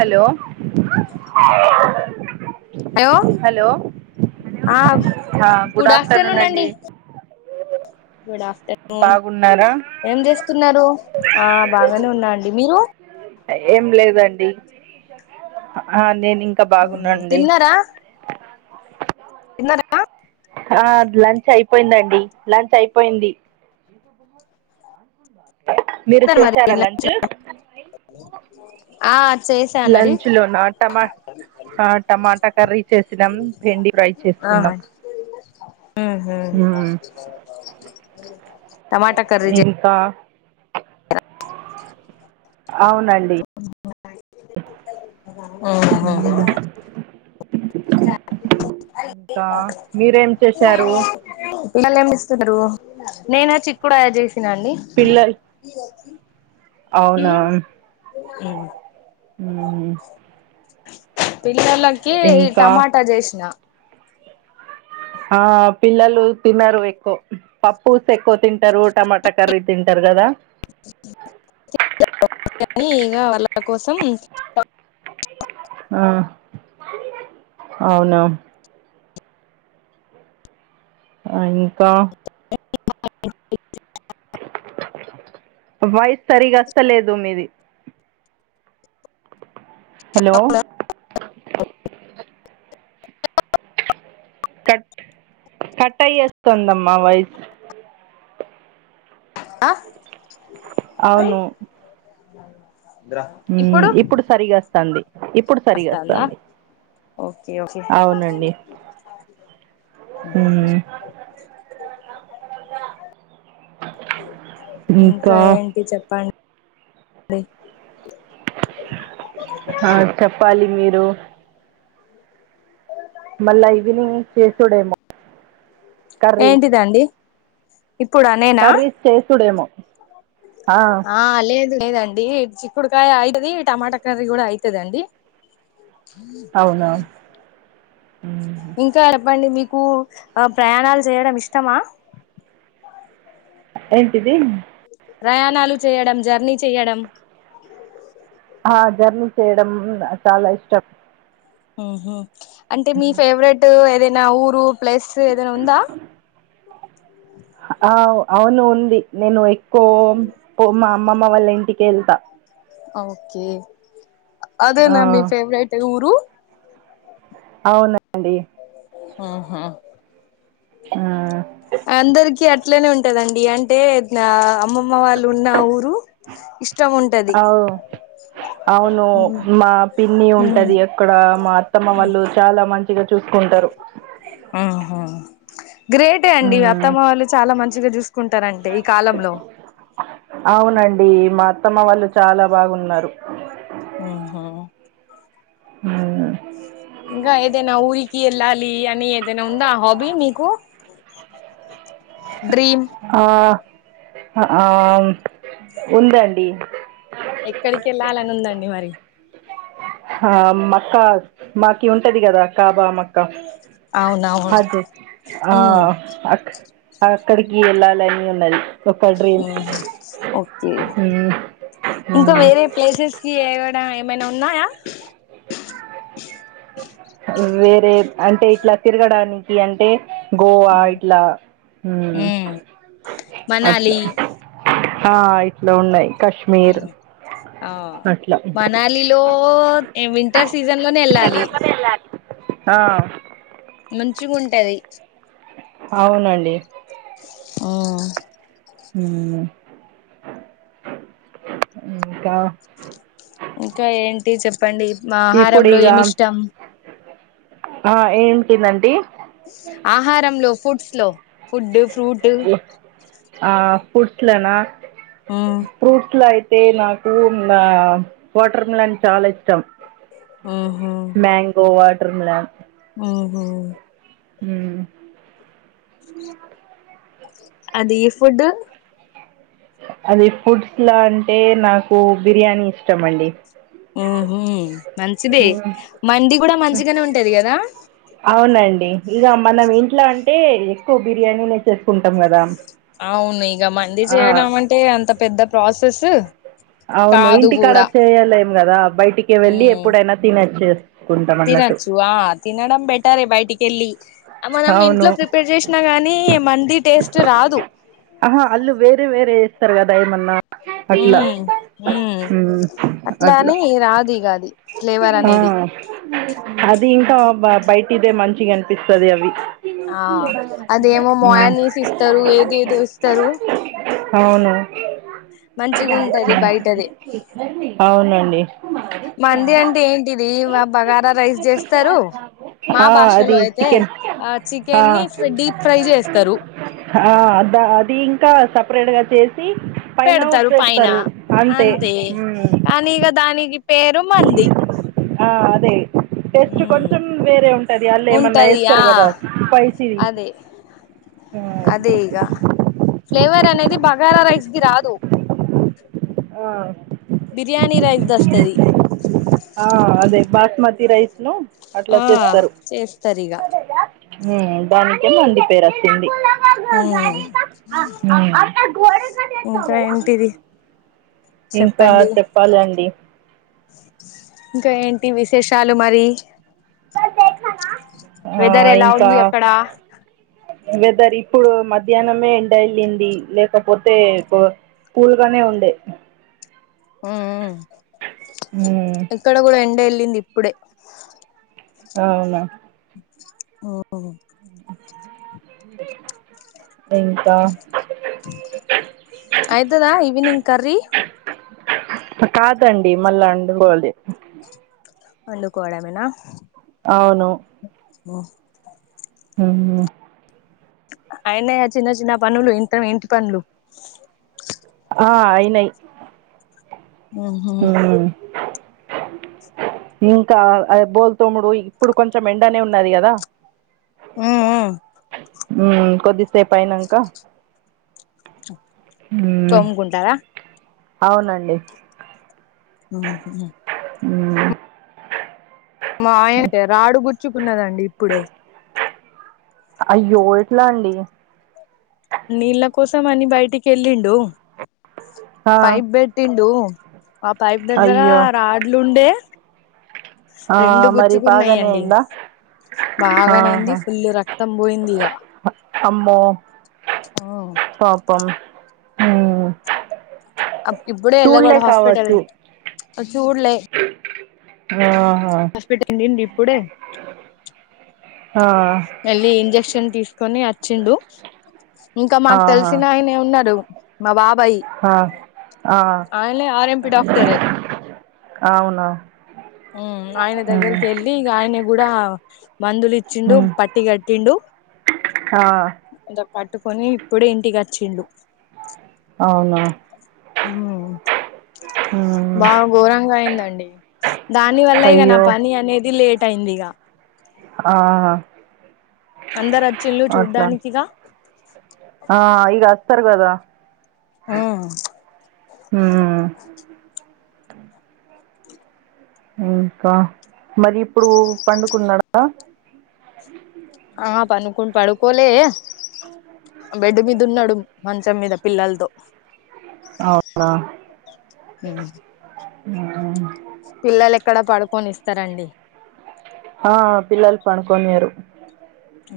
Hello hello hello ఆ ఆ good afternoon అండి ఓే గుడ్ ఆఫ్టర్నూన్ ఏం చేస్తున్నారు ఆ బాగానే ఉన్నా అండి మీరు ఏం లేదండి ఆ నేను ఇంకా బాగున్న రండి తిన్నారా ఎన్న ఆ లంచ్ అయిపోయిందండి. లంచ్ అయిపోయింది మీరు తారు మరి చేశారా నెట్ లంచ్ లో ఆ చేశానండి లంచ్ లోనా టమా ఆ టమాటా కర్రీ చేసినాం పెిండి ఫ్రై చేసుకున్నాం మ్ హు మ్మ్ టమాటా కర్రీ చెస్ ఇంకా అ అవునండి మ్ మ్మ్ హు అ ఇంకా కా మీరేం చేశారు పిల్లు ఏమి చేస్తున్నారు నేను చిక్కుడుకాయ చేసినా అండి అవున మ్ పిల్లలకి ఇంకా టమాటా చేసిన ఆ పిల్లలు తిన్నారు ఎక్కువ పప్పుస్ ఎక్కువ తింటారు టమాటా కర్రీ తింటారు కదా కాని ఇగ వాళ్ళ కోసం ఆ అవునా ఆ ఇంకా వాయిస్ సరిగా వస్తలేదు మీది హలో కట్ కట్టయి వస్తుందమ్మ వాయిస్ ఆ అవును అ ఇప్పుడు సరిగా వస్తంది ఇప్పుడు సరిగా వస్తాందా వస్తుంది ఓకే ఓకే మ్ ఇంకా ఏంటి చెప్పం డి ఆ చెప్పాలి మీరు మళ్ళా ఈవినింగ్ చేసుడేమో కర్రీస్ ఏంటిదండి ఇప్పుడా నేనా కర్రీస్ చేసుడేమో ఆ లేదు లేదండి చిక్కుడుకాయ అయితది టమాటా కర్రీ కూడా అయితదండి ఉ ఇంకా చెప్పండి మీకు ప్రయాణాలు చేయడం ఇష్టమా ఏంటిదిీ ప్రయాణాలు చేయడం జర్నీ చెయడం ఆ జర్నీ చేయడం చాలా ఇష్టం మ్ హు అంటే మీ ఫేవరెట్ ఏదైనా ఊరు ప్లేస్ ఏదైనా ఉందా ఆ అవును ఉంది నేను ఎక్కువ మా అమ్మమ్మ వాళ్ళ ఇంటికి వెళ్తా ఓకే ఆ, అదేనా మీ ఫేవరెట్ ఊరు అవునండి మ్ హు ఆ అందరికి ఇట్లనే ఉంటదండి అంటే అమ్మమ్మ వాళ్ళు ఉన్న ఊరు ఇష్టం ఉంటది ఔ అవును మా పిన్ని ఉ ఉంటది అక్కడ మా అత్తమ్మ వాళ్ళు చాలా మం చూసుకుంటరు ఆహా గ్రేటే అండి అత్తమ్మ వాళ్ళు చాలా మంచిగా చూసుకుంటరంటే ఈ కాలంలో అవునండి మా అత్తమ్మ వాళ్ళు చాలా బాగున్నారు ఊహు ఊ ఇంగా ఏదైనా ఊరికి ఎళ్ళాలి అని ఏదైనా ఉందా ఆ హాబీ మీకు డ్రీమ్ ఆ అ ఆ ఉందండి ఎక్కడి కెళ్ళాలనుందండి మరి ఆ మక్క మాకి ఉంటది గదా కాబా మక్క అవునవును అది ఆ ఉమ్ అక్ అక్కడికి ఎల్లాలని ఉన్నది ఒక డ్రీమ్ ఓకే మ్మ్. ఇంకా మ్మ్. వేరే ప్లేసెస్ కి ఏ ఏమైనా ఉన్నాయా వేరే అంటే ఇట్లా తిరగడానికి అంటే గోవా ఇట్లా మ్మ్ ఉమ్ అట్లు మనాలి ఆ ఇట్లో ఉన్నాయి కాశ్మీర్ అట్లా మనాలిలో వింటర్ సీజన్ లోనే ఎళ్ళాలి ఆ మంచిగుంటది అవునండి ఉ ఊ ఇంకా ఇంకా ఏంటి చెప్పండి ఇప్పుడు మాహారంలో ఇక ఏమిష్టం ఆ ఏమ్టిదండి ఆహారంలో ఫుడ్స్ లో ఫుడ్ ఫ్రూట్ ఆ ఫుట్లనా ఫ్రూట్లో నాకు వాటర్ మిలన్ చాల ఇష్టం ఊహు ట్రుమ్లాన్ ఊహు మ్మ్ అది ఈ ఫుడ్ అది ఫుడ్స్లా అంటే నాకు బిర్యానీ ఇష్టమండి ఊహు మంచిదే మండీ గుడా మంచిగానే ఉంటది గదా అవునండి ఇగ మనం ఇంట్లో అంటే ఎక్కువ బిర్యానీనే చేసుకుంటాం గదా అవును ఇగ మంది చేయడం అంటే అంత పెద్ద ప్రాసెస్సు అవును ఇంటికాడ చేయలేం గదా బయటికి వెళ్ళి ఎప్పుడైనా తినొచ్చే తినచ్చు ఆ తినడం బెటరే బయటికెళ్ళి ఆ మనం అవును ఇంట్లో ప్రిపేర్ చేసినా గాని మండీ టేస్ట్ రాదు ఆ అల్లు వేరే వేరే ఏస్తారు గదా యేమన్నా అట్లా ఉమ్ ఉమ్ మ్ అట్లా. అని రాదు ఇగ అది ఫ్లేవర్ హా అనేది అది ఇంకా అబ్బా బయటిదే మంచిగా అనిపిస్తది అవి ఆ అదేమో ఉమ్. మోయాన్యూస్స్ ఇస్తారు ఏది ఏదో ఇస్తారు. అవును మంచిగా ఉంటది బయటది అవునండి మంది అంటే ఏంటిది బగారా రైస్ చేస్తారు మా ఆ అది భాషలో అయితే చికెన్ ఆ ఆ చికెన్ ని డీప్ ఫ్రై చేస్తారు అ దా అది ఇంకా సపరేట్ గా చేసి పెడతారు పైన అంతే ఉమ్. కానీ ఇగా దానికి పేరు నుమ్మంది ఆ అదే టేస్ట్ కొంచెం వేరే ఉంటాది వాళ్ళు ఏమన్నా ఉంటది ఆ వేస్తారు కదా స్పైసీది. అదే ఉమ్. అదే ఇగా ఫ్లేవర్ అనేది బగారా రైస్ కి రాదు. ఆ బిర్యానీ రైస్ దస్తది. ఆ అదే బాస్మతి రైస్ ను అట్లా ఆ తేస్తరు చేస్తరిగా మ్ దానికేమో మంది పేరు వచ్చింది మ్ ఇంకా ఏంటిది ఇంకా చెప్పండి చెప్పాలండి ఇంకా ఏంటి విశేషాలు మరి ఆ వెదర్ ఎలా ఇంకా ఉంది అక్కడ వెదర్ ఇప్పుడు మధ్యాహ్నమే ఎండ ఎళ్లింది లేకపోతే బో పూల్ గానే ఉండే హ్మ్మ్ మ్మ్ ఇక్కడ కూడా ఎండ ఎళ్ళింది ఇప్పుడే ఆ అవునా ఓ గ్ హొ ఇంకా అయితదా ఈవినింగ్ కర్రీ కాదండి మల్లా అండుకోవాలి. వండుకోవడమేనా అవును హ్మ్మ్ హ్మ్మ్ అయినాయ చిన్న చిన్న పనులు ఇంత ఇంటి పనులు ఆ అయినాయి. ఉహు మ్ హ్మ్మ్ ఇంకా బోల్ తోమ్ముడు ఇప్పుడు కొంచెం ఎండనే ఉన్నది కదా. హ్మ్మ్ హ్మ్మ్ కొద్దిసేపు అయినాంకా తోముకుంటారా అవునండి హ్మ్మ్ హ్మ్మ్ మాయంటే రాడు గుచ్చుకున్నదండి ఇప్పుడే. అయ్యోట్లా ఎట్లా అండి నీళ్ళ కోసం అని బయటికి వెళ్ళిండు ఆ పైప్ పెట్టిండు ఆ పైప్ దగ్గర అయ్యో రాడ్లుండే ఆ రెండు మరి బాగానే గుచ్చుకున్నాయండి అయిందా బాగానేైంది ఆహా ఫుల్ రక్తం పోయింది ఇక అమ్మో పాపం ఊ ఇప్పుడే వెళ్ళకూడ హాస్పిటల్ చూడ్లే ఆ హాస్పిటల్ కెలిండు ఇప్పుడే ఆ మళ్ళలి ఇంజక్షన్ తీసుకొని వచ్చిండు ఇంకా మాకు ఆహా తెలిసిన ఆయన ఉన్నారు మా వాప్ ఆ ఆ ఆర్ఎంపి డాక్టరే అవునా ఉ ఆయన మ్మ్ దగ్గరికి వెళ్ళి ఇగ ఆయన కూడా మందులు ఇచ్చిండు మ్మ్ పట్టి కట్టిండు ఆ పట్టుకొని ఇప్పుడే ఇంటికి వచ్చిలు అవునా ఊ మ్మ్ బాగా ఘోరంగా అయిందండి దాని వల్ల ఇక నా అయ్యో పని అనేది లేట్ అయింది ఇక ఆహా అందరు వచ్చిలు చూడ్డానికిగా ఆ ఇగ అస్తర్ గదా ఆ మ్మ్ ఇంకా మరి ఇప్పుడు పండుకున్నడా ఆ పనుకుం పడుకోలే బెడ్ మీద ఉన్నాడు మంచం మీద పిల్లలతో అవునా ఊ మ్మ్ పిల్లలు ఎక్కడా పడుకొని ఇస్తారండి ఆ పిల్లలు పడుకొనియరు ఊ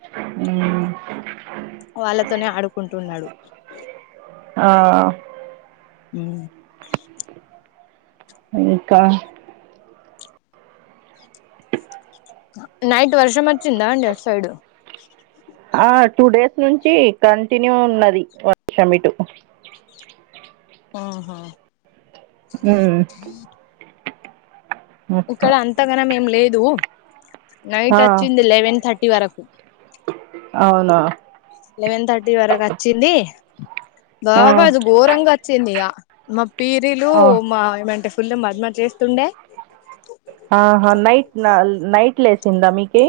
ఏ వాళ్ళతోనే ఆడుకుంటున్నాడు ఆ ఊ ఇంకా నైట్ వర్షం వచ్చిందా అండి అట్ సైడు ఆ టూ డేస్ నుంచి కంటిన్యూ ఉన్నది వర్షం ఇటు ఆహా మ్మ్ అట్లా ఇక్కడ అంతగనం ఏం లేదు నైట్ ఆ వచ్చింది లెవెన్ థర్టీ వరకు అవునా లెవెన్ థర్టీ వరకు వచ్చింది ఆ బాగా అది గోరంగా వచ్చింది ఇగ మ పీరిలు ఆ మా ఏమంటర్ పుల్ల మధమ చేస్తుండే ఆహా నైట్ న నైట్ లేసిందా మీకి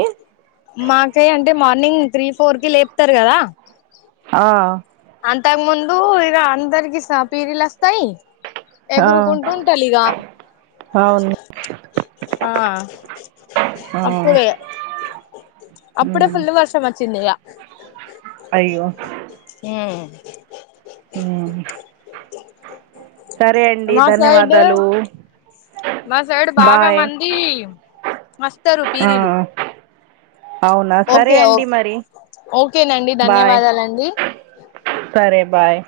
మాకేయ్ అంటే మార్నింగ్ త్రీ ఫోర్ కి లేపుతారు కదా ఆ అంతాగ్ ముందు ఇగ అందరికి స పీరిలో స్తయి ఆ ఎగురుకుంటుంటలిగా అవును ఆ ఆ అప్పుడుే అప్పుడే మ్మ్ ఫుల్ వర్షం మచ్ చింది ఇగ అయ్యో మ్ సరే అండి ధన్యవాదాలు మా సైడు బాగా బాయ్ మంది వస్తారు పీరీలు అవునా సరే ఓకే ఓ అండి మరి ఓకేనండి బాయ్ ధన్యవాదాలండి సరే బాయ్